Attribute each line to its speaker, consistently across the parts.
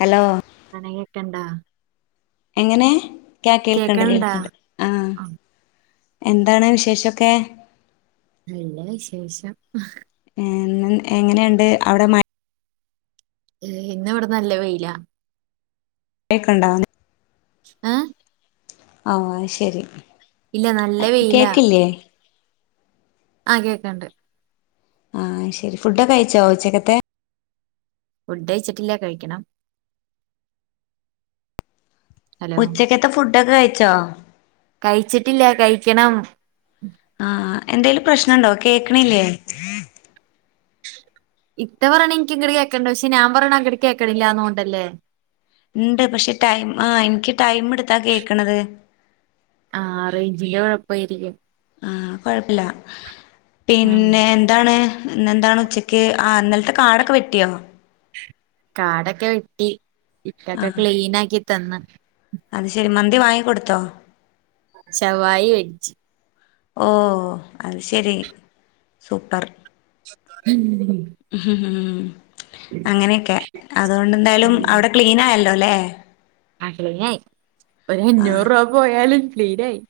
Speaker 1: Hello
Speaker 2: അനെ കേക്കണ്ടോ
Speaker 1: എങ്ങനെ ക്യ കേൾക്ക്ൺണ്ട്
Speaker 2: കേക്കണണ്ടാ
Speaker 1: കേൾക്ക്ൺണ്ട് ആഹ്
Speaker 2: ആ
Speaker 1: എന്താണ് വിശേഷക്കെ
Speaker 2: നല്ല വിശേഷം
Speaker 1: ഏഹ് എങ്ങനെണ്ട് അവടെ മഴ
Speaker 2: യെ ഇന്നവ്ടെ ഇവട നല്ല വെയിലാ
Speaker 1: കേക്ക്‌ൺണ്ടൊ
Speaker 2: അഹ്
Speaker 1: ആഹ് ശരി
Speaker 2: ഇല്ല നല്ല വെയ്ലാ
Speaker 1: കേക്കില്ലേ
Speaker 2: ആഹ് കേക്ക്ൺണ്ട്
Speaker 1: ആഹ് അയ് ശരി ഫുഡ്ഡൊക്കയ്ച്ചൊ ഉച്ചക്കത്തെ
Speaker 2: ഫുഡഴിച്ചിട്ടില്ല കഴിക്കണം ഹലോ
Speaker 1: ഉച്ചക്കത്തെ ഫുഡൊക്ക കഴിച്ചോ
Speaker 2: കഴിച്ചിട്ടില്ല കഴിക്കണം
Speaker 1: ആഹ് ആഹ് എന്തേലും പ്രശ്നണ്ടൊ കേക്ക്‌ണില്ലെ
Speaker 2: ഇത്ത പറയ്ണെൻക്ക് ഇങ്ങ്ട് കേക്ക്‌ൺണ്ട് പക്ഷെ ഞാൻ പറിണ അങ്ങ്ട്ട് കേക്കണില്ലാന്നോൺണ്ടലെ
Speaker 1: ഉണ്ട് പക്ഷെ ടൈമ് ആഹ് ഇൻക്ക് ടൈമിടുത്ത കേക്ക്‌ണത്
Speaker 2: ആഹ് റെയ്ഞ്ചിന്റെ കൊഴപ്പായിരിക്കും
Speaker 1: ആഹ് കൊഴപ്പല്ല
Speaker 2: ഉം
Speaker 1: പിന്നെ ന്താണ് ഇന്നെന്താണ് ഉച്ചക്ക് ആഹ് ഇന്നൽത്തെ കാടൊക്കെ വെട്ടിയോ
Speaker 2: കാടൊക്കെ വെട്ടി ഇറ്റൊക്കെ ക്ലീനാക്കി തന്ന്
Speaker 1: അത് ശരി മന്തി വാങ്ങി കൊട്ത്തോ
Speaker 2: ശവായി വെച്ച്
Speaker 1: ഓഹ് അത് ശരി സൂപ്പർ
Speaker 2: ഉം
Speaker 1: അങ്ങനെയൊക്കെ അതുകൊണ്ട് എന്തായാലും
Speaker 2: ഉം
Speaker 1: അവിടെ ക്ലീനായല്ലലേ
Speaker 2: ആഹ് ക്ലീനായി ഒര് അഞ്ഞൂറ് രൂപ പോയാലും ക്ലീനായി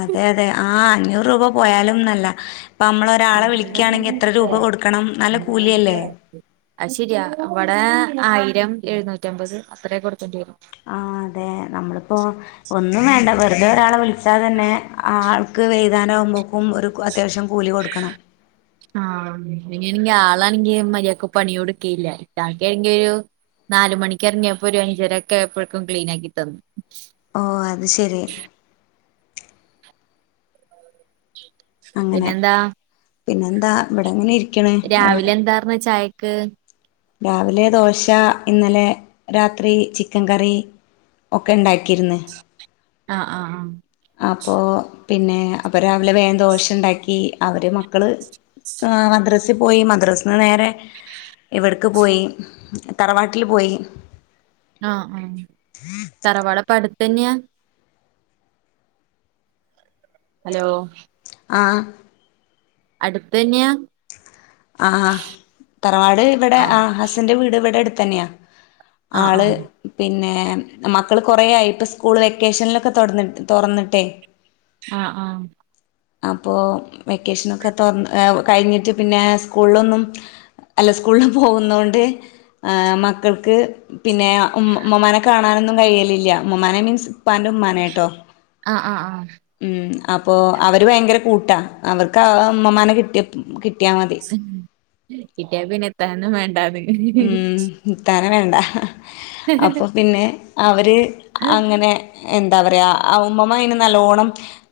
Speaker 1: അതെ അതെ ആഹ് അഞ്ഞൂറ് രൂപ പോയാലുംന്നല്ല ഇപ്പ നമ്മളെ ഒരാളെ വിളിക്കാണെങ്കി എത്ര രൂപ കൊട്ക്കണം നല്ല കൂലിയല്ലെ
Speaker 2: അത് ശരിയാ ഇവടേ ആയിരം എഴുന്നൂറ്റമ്പത് അത്രയ കൊടുക്കാണ്ടി വരും
Speaker 1: ആഹ് അതെ നമ്മളിപ്പൊ ഒന്നും വേണ്ട വെറ്തെ ഒരാളെ വിളിച്ച ച്ചാൽ തന്നെ ആൾക്ക് വൈന്നേരം ആവുമ്പക്കും ഒരു അത്യാവശ്യം കൂലി കൊട്ക്കണം
Speaker 2: ആഹ് ആളണെങ്കിൽ മര്യാക്ക് പണിയോടക്കെയില്ല ഇക്കാക്ക ണെങ്കിൽ ഒരു നാല് മണിക്കറങ്ങിയപ്പോ ഒരു അഞ്ച രൊക്കെ എപ്പോഴക്കും ക്ലീൻ ആക്കി തന്നു
Speaker 1: ഓ അത് ശരി
Speaker 2: [unintelligible]
Speaker 1: അങ്ങനെ
Speaker 2: പിന്നെന്താ
Speaker 1: പിന്നെന്താ ബടെങ്ങനെ ഇരി
Speaker 2: രാവിലെ എന്താർന്ന് ചായക്ക്
Speaker 1: രാവിലെ ദോശ ഇന്നലെ രാത്രി ചിക്കൻ കറി ഒക്കെ ഉണ്ടാക്കിയിര്ന്ന്
Speaker 2: അ അ ആഹ്
Speaker 1: അപ്പോ പിന്നെ അപ്പ രാവിലെ വേഗം ദോഷ ഉണ്ടാക്കി അവര് മക്കള് ആഹ് മദ്രസിൽ പോയി മദ്രസിന് നേരെ
Speaker 2: [unintelligible]
Speaker 1: ഇവിടക്ക് പോയി തറവാട്ടിൽ പോയി
Speaker 2: ആഹ് ആഹ് തറവാട് അടുത്തന്നയാ ഹലോ
Speaker 1: ആഹ്
Speaker 2: അടുത്തന്നയാ
Speaker 1: ആഹ് ആഹ് തറവാട് ഇവിടെ
Speaker 2: ആഹ്
Speaker 1: ആ ഹസ്ന്റെ വീട് ഇവിടെ അടുത്ത തന്നെയാ
Speaker 2: ആഹ്
Speaker 1: ആള്
Speaker 2: ആഹ്
Speaker 1: പിന്നെ മക്കൾ കുറയായി ഇപ്പള് സ്കൂൾ വെക്കേഷനലൊക്കെ തൊടന്ന തൊ റന്നിട്ടേ
Speaker 2: ആഹ ആഹ
Speaker 1: അപ്പോൾ വെക്കേഷനൊക്കെ തുറന്ന് കഴിഞ്ഞിട്ട് പിന്നെ സ്കൂളിലൊന്നും അല്ല സ്കൂളിൽ പോകുന്ന കൊണ്ട് മക്കൾക്ക് പിന്നെ ഉ മമ്മാനെ കാണാനൊന്നും കഴിയലില്ല ഉമ്മാമ്മനെ മീൻസ് ഉപ്പാന്റെ ഉമ്മാ
Speaker 2: ആഹ ആഹ ആഹ
Speaker 1: ഉം അപ്പൊ അവര് ഭയങ്കര കൂട്ടാ അവർക്ക് ഉമ്മമാനെ കിട്ടിയ കിട്ടിയാൽ മതി
Speaker 2: ഉം ഇട്ടിയ പിന്നെ ഇത്തന്നും വേണ്ടാന്ന്
Speaker 1: ഉ ഇത്താന വേണ്ട അപ്പൊ
Speaker 2: വേണ്ടാന്ന്
Speaker 1: പിന്നെ അവര് അങ്ങനെ എന്താ പറയാ ഉമ്മമ്മ അയിന് നല്ലോണം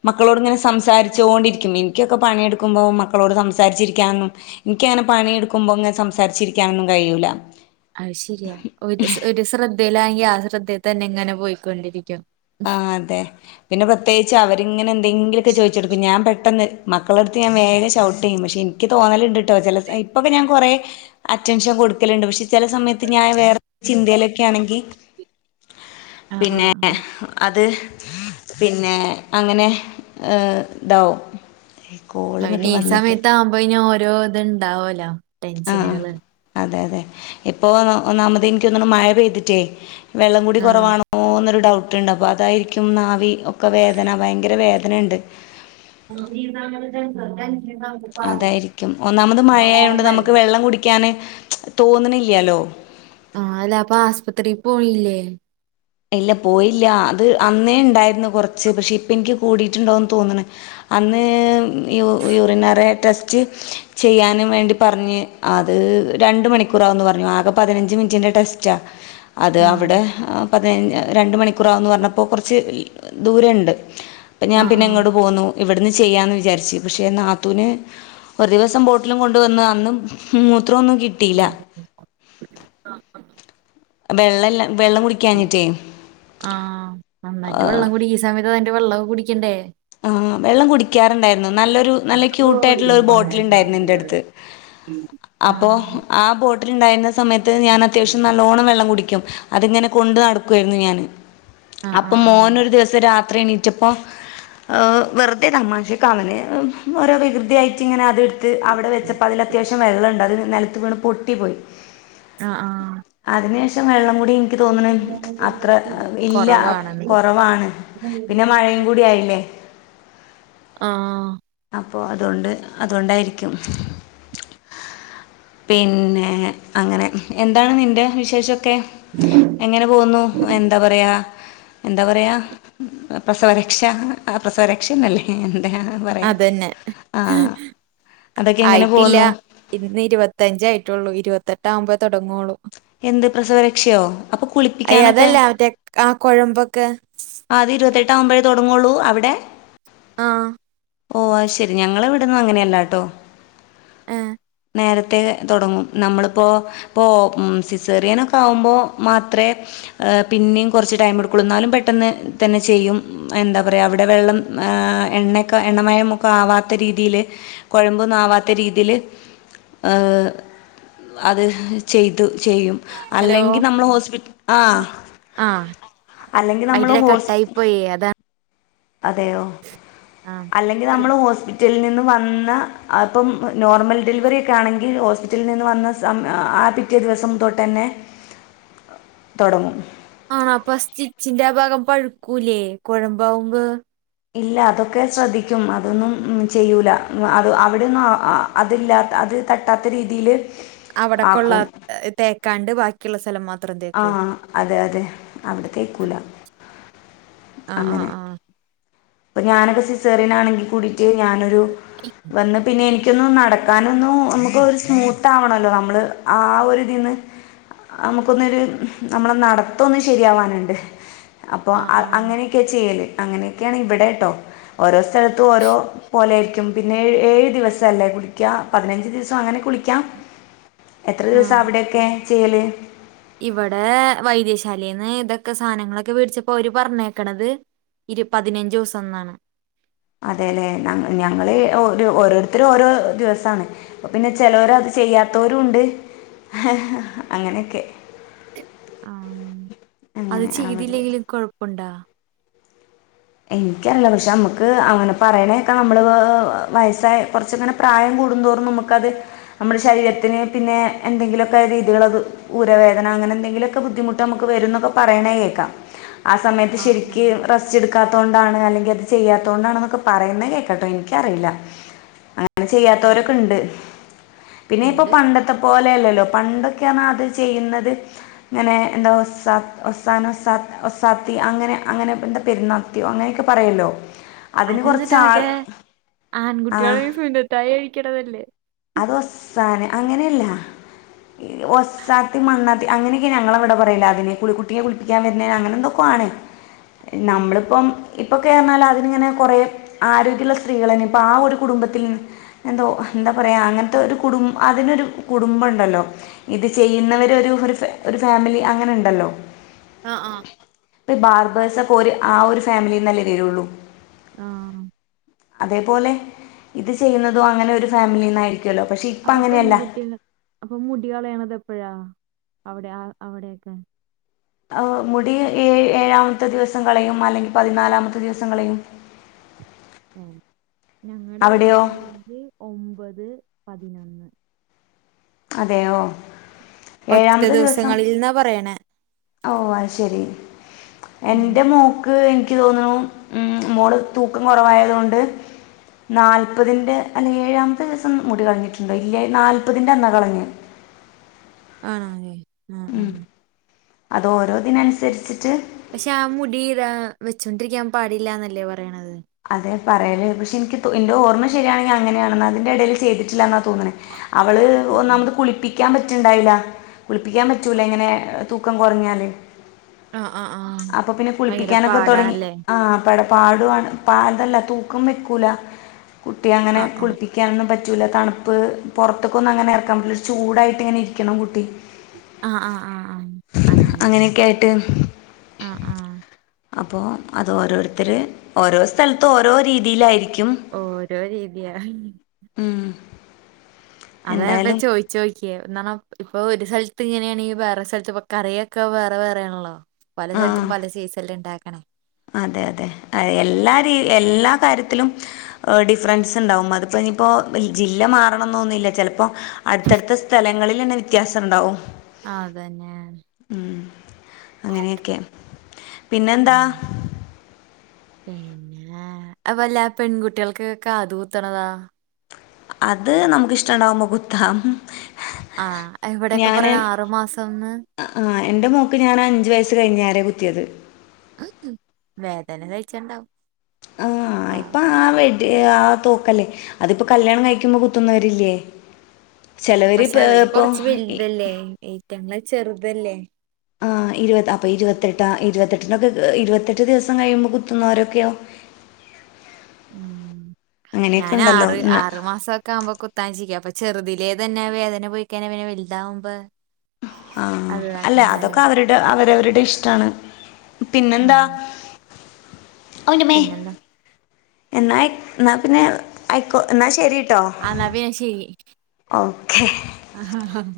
Speaker 1: മക്കളോട് ഇങ്ങനെ സംസാരിച്ചോണ്ടിരിക്കും എനിക്കൊക്കെ പണിയെടുക്കുമ്പോൾ മക്കളോട് സംസാച്ചിരിക്കാെന്നും എനിക്കങ്ങനെ പണിയെടുക്കുമ്പോ അങ്ങനെ സംസാരിച്ചിരിക്കാനൊന്നും കഴൂല
Speaker 2: അത് ശരിയാ ഒരു ഒരു ശ്രദ്ധയിലാെങ്കിൽ ആ ശ്രദ്ധയിൽ തന്നെ എങ്ങനെ പോയിക്കൊണ്ടിരിക്കും
Speaker 1: ആ അതെ പിന്നെ പ്രത്യേകി അവരിങ്ങനെ എന്തെങ്കിലൊക്കെ ചോദിച്ചെടുക്ക ഞാൻ പെട്ടെന്ന് മക്കളെടുത്ത് ഞാൻ വേഗം ഷൗട്ട് ചെയ്യും പക്ഷേ ഇ എനിക്ക് തോന്നൽണ്ട് കേട്ടോ ചില ഇപ്പോക്കെ ഞാൻ കുറെ അറ്റൻഷൻ കൊടുക്കലുണ്ട് പക്ഷെ ചില സമയത്ത് ഞാൻ വേറെ ചിന്തയിലൊക്കെ ആണെങ്കിൽ
Speaker 2: ആഹ്
Speaker 1: പിന്നെ
Speaker 2: ആഹ്
Speaker 1: അത് പിന്നെ അങ്ങനെ ഇതാകും
Speaker 2: അയിന് ഈ സമയത്ത ആകുമ്പോ ഇ ഓരോ ഇത് ഇണ്ടാവലോ
Speaker 1: ആ
Speaker 2: ടെൻഷനുകള്
Speaker 1: അതെ അതെ ഇപ്പൊ ഒന്നാമത് എനിക്ക് തോന്നുന്നത് മഴ പെയ്തിട്ടേ വെള്ളം കൂടി
Speaker 2: ആഹ്
Speaker 1: കുറവാണോ ഓന്നൊരു ഡൗട്ട്ണ്ട് അപ്പൊ അതായിരിക്കും നാവി ഒക്കെ വേദന ഭയങ്കര വേദനുണ്ട്
Speaker 2: [unintelligible]
Speaker 1: അതായിരിക്കും ഒന്നാമത് മഴയ കൊണ്ട് നമുക്ക് വെള്ളം കുടിക്കാന് തോന്നണില്ലല്ലോ
Speaker 2: ആഹ അല്ലെ അപ്പൊ ആസ്പത്രിയിൽ പോണില്ലേ
Speaker 1: ഇല്ല പോയില്ല അത് അന്നേ ഉണ്ടായിരുന്നു കുറച്ച് പക്ഷെ ഇപ്പ എനിക്ക് കൂടിയിട്ടുണ്ടോന്ന് തോന്നണ അന്നേ യു യൂറിനറ ടെസ്റ്റ് ചെയ്യാനും വേണ്ടി പറഞ്ഞ് അത് രണ്ട് മണിക്കൂറ് ആവന്ന് പറഞ്ഞു ആകെ പതിനഞ്ച് മിനിറ്റിന്റെ ടെസ്റ്റാ
Speaker 2: ഉ
Speaker 1: അത് അവിടെ അഹ് പതിനഞ് രണ്ട് മണിക്കൂറാഊന്ന് പറഞ്ഞപ്പോ കുറച്ച് ദൂരണ്ട് പ്പം ഞാൻ
Speaker 2: ആഹ്
Speaker 1: പിന്നെ
Speaker 2: ആഹ്
Speaker 1: ഇങ്ങോട്ട് പോന്നു ഇവിടുന്ന് ചെയ്യാമന്ന് വിചാരിച്ചു പക്ഷേ നാത്തൂന് ഒരു ദിവസം ബോട്ടിലും കൊണ്ട് വന്ന് അന്നും മൂത്രമൊന്നും കി
Speaker 2: ജൽ
Speaker 1: വെള്ളംല്ല വെള്ളം കുടി
Speaker 2: ആഹ് നന്നായിട്ട് വെള്ളം കുടിക്ക ഈ സമയത്ത് അതിന്റെ വെള്ളം കുടിക്കണ്ടേ
Speaker 1: ആഹ് വെള്ളം കുടിക്കാറുണ്ടായിരുന്നു നല്ലൊരു നല്ല ക്യൂട്ട് ആയിട്ടുള്ള ഒരു ബോട്ടിൽ ഉണ്ടായിരുന്നു എന്റെ അടുത്ത്
Speaker 2: ഉം ആഹ്
Speaker 1: ആഹ് ബോട്ടിൽണ്ടായിരുന്ന സമയത്ത് ഞാൻ അത്യാവശ്യം നല്ലോണ്ണം വെള്ളം കുടിക്കും അതിങ്ങനെ കൊണ്ടു നടക്കുവായിരുന്നു ഞാന്
Speaker 2: ആഹ്
Speaker 1: അപ്പം
Speaker 2: ആഹ് ആഹ്
Speaker 1: മോനൊരു ദിവസം രാത്രി എണീച്ചപ്പോൾ ആഹ് വെർതെ തമാശക്ക അവന് ഓരോ വികൃതിയായിട്ട് ഇങ്ങനെ അത്ട് ത് അവിടെ വെച്ചപ്പോ അതിൽ അത്യാവശ്യം വെള്ളണ്ട് അത് നിലത്ത് വീണ് പൊട്ടിപ്പോയി
Speaker 2: അഹ് ആഹ്
Speaker 1: അതിനേശേഷം വെള്ളം കൂടി എനിക്ക് തോന്നണ അത്ര ഇല്ല
Speaker 2: കൊറവാണെന്ന്
Speaker 1: കൊറവാണ് പിന്നെ മഴയും കൂടി ആയില്ലേ
Speaker 2: ആഹ്
Speaker 1: അപ്പോ അതൊണ്ട് അതുകൊണ്ടായിരിക്കും പിന്നെ അങ്ങനെ എന്താണ് നിന്റെ വിശേഷക്കെ എങ്ങനെ പോകുന്നു എന്താ പറയാ എന്താ പറയാ പ്രസവരക്ഷ ആഹ് പ്രസവരക്ഷ ക്ഷെ നല്ലേ എന്താ പറയാ
Speaker 2: അതന്നെ
Speaker 1: ആഹ് അതൊക്കെ എങ്ങനെ
Speaker 2: ആയിട്ടില്ല
Speaker 1: പോഉന്നു
Speaker 2: ഇന്ന് ഇരുപത്തഞ്ചയിട്ടുള്ളൂ ഇരുപത്തെട്ട് ആഉമ്പേ തുടങ്ങുള്ളൂ
Speaker 1: എന്ത് പ്രസവരക്ഷയോ അപ്പൊ കുളിപ്പിക്കാനൊക്കെ?
Speaker 2: ആഹ് കൊഴമ്പെക്കെ.
Speaker 1: അത് ഇരുപത്തെട്ട് ആഉമ്പഴേ തുടങ്ങോളൂ. അവിടെ?
Speaker 2: ആഹ്
Speaker 1: ഓഹ് അഹ് ശരി ഞങ്ങെളെവിടെന്ന് അങ്ങനെയല്ലാട്ടോ.
Speaker 2: ഏഹ്
Speaker 1: നേരത്തെ തൊടങ്ങും. നമ്മളിപ്പോ ഇപ്പോ സിസേറിയനൊക്കെ ആകുമ്പോ മാത്രേ. എഹ് പിന്നെയും കൊർച്ച് ടൈം എടുക്കുളൂ. ന്നാലും പെട്ടെന്ന് തന്നെ ചെയ്യും. എന്താ പറയ. അവ്ടെ വെള്ളം ഏഹ് എണ്ണയെക്കെ എണ്ണമയമൊക്കെ ആവാത്ത രീതിയില്. കൊഴമ്പൊന്നും ആവാത്ത രീതിൽ ഏഹ് അത് ചെയ്തു ചെയ്യും.
Speaker 2: ഹലോ
Speaker 1: അല്ലെങ്കി നമ്മെള് ഹോസ്പി ആഹ്
Speaker 2: ആഹ് വൈറ്റിലെ
Speaker 1: ഹോസ്
Speaker 2: കട്ടായി പോയി. അതാ
Speaker 1: അതെയോ.
Speaker 2: ആഹ്
Speaker 1: അല്ലെങ്കി നമ്മെള് ഹോസ്പി റ്റലിൽ നിന്ന് വന്ന അപ്പം നോർമൽ ഡെലിവറിക്കെയാണെങ്കി ഹോസ്പിറ്റലിൽ നിന്ന് വന്ന സമ ആ പിക് റ്റേ ദിവസം തൊട്ടന്നെ. തൊടങ്ങും
Speaker 2: ആണോ പ്പ സ്റ്റിച്ചിന്റെ ആഹ് ഭാഗം പഴുക്കൂല്ലേ. കൊഴമ്പാഉമ്പോ.
Speaker 1: ഇല്ല, അതൊക്കെ ശ്രദ്ധിക്കും. അതൊന്നും ചെയ്യൂല. അത് അവിടെയൊന്നും ആഹ് ആഹ് അതില്ലാത്ത അത് തട്ടാത്ത രീതിയില്
Speaker 2: അവിടെ കൊള്ള തേക്കാണ്ട് ബാക്കിയുള്ള സ്ഥലം മാത്രം
Speaker 1: ആ
Speaker 2: തേക്കുവോ?
Speaker 1: അതെ അതെ അവിടെ തേക്കൂല.
Speaker 2: ആഹ് ആഹ് ആഹ്
Speaker 1: അപ്പൊ ഞാനെക്കെ സിസേറിയൻ ആണെങ്കിൽ കൂടിട്ട് ഞാനൊരു വന്ന് പിന്നെ എനിക്ക്. എനിക്ക് ഒന്ന് നടക്കാനൊന്നും നമുക്ക് ഒരു സ്മൂത്ത് ആവണല്ലോ, നമ്മള് ആഹ് ഒരു ഇതിന്ന്. നമുക്കൊന്നൊരു നമ്മളെ നടത്തൊന്ന് ശരിയാവാനുണ്ട്. അപ്പൊ ആഹ് അങ്ങനെയൊക്കെ ചെയ്യല്, അങ്ങനെയെക്കെയാണ് ഇവിടെ കേട്ടോ ഓരോ സ്ഥ ലത്ത് ഓരോ പോലെയിരിക്കും. പിന്നെ ഏഴ് ദിവസം അല്ലേ കുളിക്കാം, പതിനഞ്ച് ദിവസം അങ്ങനെ കുളിക്കാം. എത്ര ദിവസം
Speaker 2: ആഹ്
Speaker 1: അവിടെ ഒക്കെ ചെയ്യല്?
Speaker 2: ഇവിടെ വൈദ്യശാലന്ന് ഇതൊക്കെ സാധനങ്ങളെക്കെ മേടിച്ചപ്പോ അവര് പറഞ്ഞേക്കേണത്. ഇരു പതിനഞ്ച് ദിവസവാണ്.
Speaker 1: അതെല്ലേ, ഞങ്ങള് ഓരോരുത്തരും ഓരോ ദിവസാണ്. അപ്പൊ പിന്നെ ചെലവരെ അത് ചെയ്യാത്തോരും ഒണ്ട്, അങ്ങനെയെക്കെ.
Speaker 2: ആഹ് അത്
Speaker 1: അങ്ങനെ അവർ
Speaker 2: ചെയ്തില്ലെങ്കിലും കൊഴപ്പുണ്ടോ?
Speaker 1: എനിക്കറില്ല, പക്ഷെ നമുക്ക് അങ്ങനെ പറയണേ കേൾക്കാം നമ്മള് വയസ്സായ കൊറെച്ചെങ്ങനെ. പ്രായം കൂടും തോറും നമുക്കത് നമ്മടെ ശരീരത്തിന് പിന്നെ എന്തെങ്കിലുമൊക്കെ രീതികൾ അത്. ഊരവേദന അങ്ങനെ എന്തെങ്കിലൊക്കെ ബുദ്ധിമുട്ട് നമുക്ക് വരുനൊക്കെ പറയണ കേക്കാം. ആഹ് സമയത്ത്
Speaker 2: ആ ആ
Speaker 1: ശരിക്ക് റസ്റ്റ്. എടുക്കാത്തൊണ്ട് ആണ് അല്ലെങ്കിൽ അത് ചെയ്യാത്തോണ്ട് ആണെന്ന് പറയുന്ന കേക്കട്ടെ എനിക്കറിയില്ല ഞാ അങ്ങനെ
Speaker 2: ഉം.
Speaker 1: ചെയ്യാത്തേരൊക്കെ ഉണ്ട്. പിന്നെ ഇപ്പോ
Speaker 2: ഉണ്ട്
Speaker 1: പണ്ടത്തെ പോലെയല്ലല്ലോ, പണ്ടൊക്കെയാണ് അത് ചെയ്യുന്നത്. അങ്ങനെ എന്താ ഒസാ ഒസാൻ ഒസാ ഒസാത്തി അങ്ങനെ അങ്ങനെ എന്താ പെരുന്നാൾ. ത്തിയോ അങ്ങനെയൊക്കെ പറയുല്ലോ.
Speaker 2: അത് എന്നിട്ട് ഓന്റെ
Speaker 1: ആ
Speaker 2: ആൺകുട്ടികളെ സുന്നത്തായി കഴിക്കണതല്ലേ?
Speaker 1: അത് ഒസാന് അങ്ങനെയല്ല. ഒസ്സാത്തി, മണ്ണാത്തി അങ്ങനെയെക്കെ ഞങ്ങളിവിടെ പറയല് അതിന് കുളി കുട്ടിയെ കുളിപ്പിക്കാൻ വരുന്നേ അങ്ങനെയെന്തൊക്കെയാണ്.
Speaker 2: ആ.
Speaker 1: നമ്മളിപ്പം. ഇപ്പക്കെന്നാലും അതിനിങ്ങനെ കൊറെ ആരോഗ്യവുള്ള സ്ത്രീകൾ തന്നെ, ഇപ്പ ആഹ് ഒരു കുടുംബത്തിൽ. എന്തോ എന്താ പറയാ അങ്ങനെത്തെ ഒരു കുടും അതിനൊരു കുടുംബം ഒണ്ടല്ലോ? ഇത് ചെയ്യുന്നവര് ഒരു ഒരു ഫാമിലി അങ്ങനെ ഉണ്ടല്ലോ?
Speaker 2: ആഹ് ആഹ്
Speaker 1: ഇത് ബാർബേഴ്സ് അപ്പൊ ആഹ് ഒരു ഫാമിലിയെന്ന് അല്ലേ വരുള്ളൂ?
Speaker 2: ആഹ്.
Speaker 1: അതേപോലെ ഇത് ചെയ്യുന്നതും അങ്ങനെ ഒരു ഫാമിലിന്നായി രിക്കുല്ലോ, പക്ഷെ ഇപ്പ
Speaker 2: അപ്പൊ
Speaker 1: അങ്ങനെയല്ല.
Speaker 2: പെൺകുട്ടികൾ അപ്പൊ മുടി കളയണത് എപ്പഴാ, അവിടെ അവിടെക്കെ?
Speaker 1: ആഹ് മുടി ഏഹ് ഏഴാമത്തെ ദിവസം കളയും, അല്ലെങ്കിൽ പതിനാലാമത്തെ ദിവസം കളഴും.
Speaker 2: ഏഹ് ഞങ്ങടെ ഇവിടെ
Speaker 1: അവിടെയോ
Speaker 2: ഏഴ്, ഒമ്പത്, പതിനൊന്ന്.
Speaker 1: അതെയോ?
Speaker 2: ഒറ്റ ദിവസങ്ങളിൽ എന്നാ പറയണേ.
Speaker 1: ഓഹ് അത് ശരി
Speaker 2: ഉം.
Speaker 1: എന്റെ മോൾ. ക്ക് എനിക്ക് തോന്നുന്നു, ഉം മോള് തൂക്കം കുറവായതു കൊണ്ട്. നാൽപ്പതിൻ്റെ അല്ലെങ്കിൽ ഏഴാമത്തെ ദിവസം മുടി കളിഞ്ഞിട്ടുണ്ടോ ഇല്ലേ നാൽപ്പതിൻ്റെ അന്നാ കളഞ്ഞെ
Speaker 2: ആഹ് ആഹ് ആഹ്
Speaker 1: അതോ ഓരോതിനനുസരിച്ചിട്ട്-
Speaker 2: പക്ഷെ ആ മുടി വെച്ചൊണ്ടിരിക്കാൻ പാടില്ലാന്നല്ലേ പറയണത്.
Speaker 1: അതെ പറയല് പക്ഷെ എനിക്ക് എന്റെ ഓർമ്മ ശരിയാണെങ്കിൽ അങ്ങനെയാണെന്ന അതിന്റെ എടല് ചെയ്തിട്ടില്ലന്നാ തോന്ന്ണെ അവള്
Speaker 2: ഉം, ഉം.
Speaker 1: ഒന്നാമത് കുളിപ്പി- ളിക്കാൻ പറ്റ്ണ്ടായില്ല കുളിപ്പിക്കാൻ പറ്റൂല എങ്ങനെ തൂക്കം കുറഞ്ഞാല്.
Speaker 2: ആ ആ ആ
Speaker 1: അപ്പൊ പിന്നെ
Speaker 2: ഭയങ്കര
Speaker 1: കുളിപ്പിക്കാനൊക്കെ തൊടങ്ങി
Speaker 2: പാടാണല്ലേ
Speaker 1: ആ [unintelligible] പട പാടുവാണ് പാടല്ല തൂക്കം വെക്കൂല കുട്ടിയ അങ്ങനെ
Speaker 2: ആ ആ
Speaker 1: കുളിപ്പിക്കുമ്പോ ഇരിക്കാനൊന്നും പറ്റുല്ല തണുപ്പ് പൊറത്തെക്കൊന്നും അങ്ങനെ എറങ്ങാൻ പറ്റില്ല ഒരു ചൂടായിട്ട്ങ്ങനെ ഇരിക്കണം കുട്ടി
Speaker 2: ആഹ് ആഹ് ആഹ് ആഹ് അങ്ങനെ
Speaker 1: ട്ടേൽ [unintelligible]
Speaker 2: ആഹ് ആഹ്
Speaker 1: അപ്പോ അത് ഓരോരുത്തര് ഓരോ സ്ഥലത്തും ഓരോ രീതിയിലായിരിക്കും-
Speaker 2: ഓരോ രീതിയ
Speaker 1: ഉം
Speaker 2: അതാ ഞാനിപ്പോ
Speaker 1: എന്തായാലും
Speaker 2: ചോയ് ചോയ്ക്കിയേ എന്താണ് ഇപ്പൊ ഒരു സ്ഥലത്ത് ഇങ്ങനെയാണെങ്കിൽ വേറെ സ്ഥലത്ത് ഇപ്പൊ കറിയൊക്കെ വേറെ വേറെ ആണല്ലോ പല സ്ഥലത്തും
Speaker 1: ആ
Speaker 2: പല സിസണിലും ഇണ്ടാക്കണേ
Speaker 1: അതെ അതെ ഏഹ് എല്ലാ രീതി എല്ലാ കാര്യത്തിലും- ഡിഫറൻസ്ണ്ടാവും അതിപ്പോ ഇനിയിപ്പോ ജില്ല മാറണന്നൊന്നുമില്ല ചെലപ്പോ - അടുത്തടുത്ത സ്ഥലങ്ങളിൽ തന്നെ വ്യത്യാസയുണ്ടാവും.
Speaker 2: ആ അത് തന്നെ
Speaker 1: ഉം അങ്ങനെയൊക്കെ പിന്നെന്താ
Speaker 2: ഉം. പിന്നെ അതുവല്ല പെൺകുട്ടിൾക്ക് കാത് കുത്തണതാ
Speaker 1: അത് നമുക്ക് ഇഷ്ടണ്ടാവുമ്പോ കുത്താം
Speaker 2: ആഹ് ഇവിടെയൊക്കെ പറയണ ആറു മാസംന്ന്
Speaker 1: ആഹ് ആഹ് എന്റെ മോക്ക് ഞാൻ അഞ്ചു വയസ്സ് കഴിഞ്ഞാ അവരെ കുത്തിയത്.
Speaker 2: ആഹ് വേദന കഴിച്ചണ്ടാവും
Speaker 1: ആഹ് ഇപ്പൊ ആ വെഡ് ആ തോക്കല്ലേ അതിപ്പോ കല്യാണം കഴിക്കുമ്പോ കുത്തുന്നവരില്ലേ ചെലവര് ഇപ്പ ഇപ്പൊ ഈ -
Speaker 2: ഏറ്റങ്ങെൾ ചെറുതല്ലേ
Speaker 1: ആ ഇരുപ അപ്പൊ ഇരുപത്തെട്ടാ ആഹ് ഇരുപത് അപ്പൊ ഇരുപത്തെട്ട്നൊക്കെ ഇരുപത്തെട്ട് ദിവസം കഴിയുമ്പോ കുത്തുന്നവരൊക്കെയോ
Speaker 2: ഉം
Speaker 1: അങ്ങനെയൊക്കെ
Speaker 2: ഞാന്
Speaker 1: ഉണ്ടല്ലോ ന്ന
Speaker 2: ആറ് മാസയൊക്കെ- ആകുമ്പോ കുത്താന്ന് വെച്ചിരിക്കുവാ അപ്പൊ ചെറുതിലെ തന്നെ വേദന പൊയ്കഴിഞ്ഞാൽ പിന്നെ വെല്താവുമ്പോ-
Speaker 1: ആഹ് അല്ല അതൊക്കെ അവരുടെ അവരവരുടെ ഇഷ്ടാണ്. പിന്നെ എന്താ
Speaker 2: ഉം
Speaker 1: അയ്യോ എന്റെ അമ്മേ
Speaker 2: പിന്നെന്താ
Speaker 1: എന്ന എന്നാ പിന്നെ- ആയിക്കോ എന്നാൽ ശരിട്ടോ
Speaker 2: എന്നാ പിന്നെ
Speaker 1: ഓക്കെ
Speaker 2: ആഹ് ആഹ ഹഹ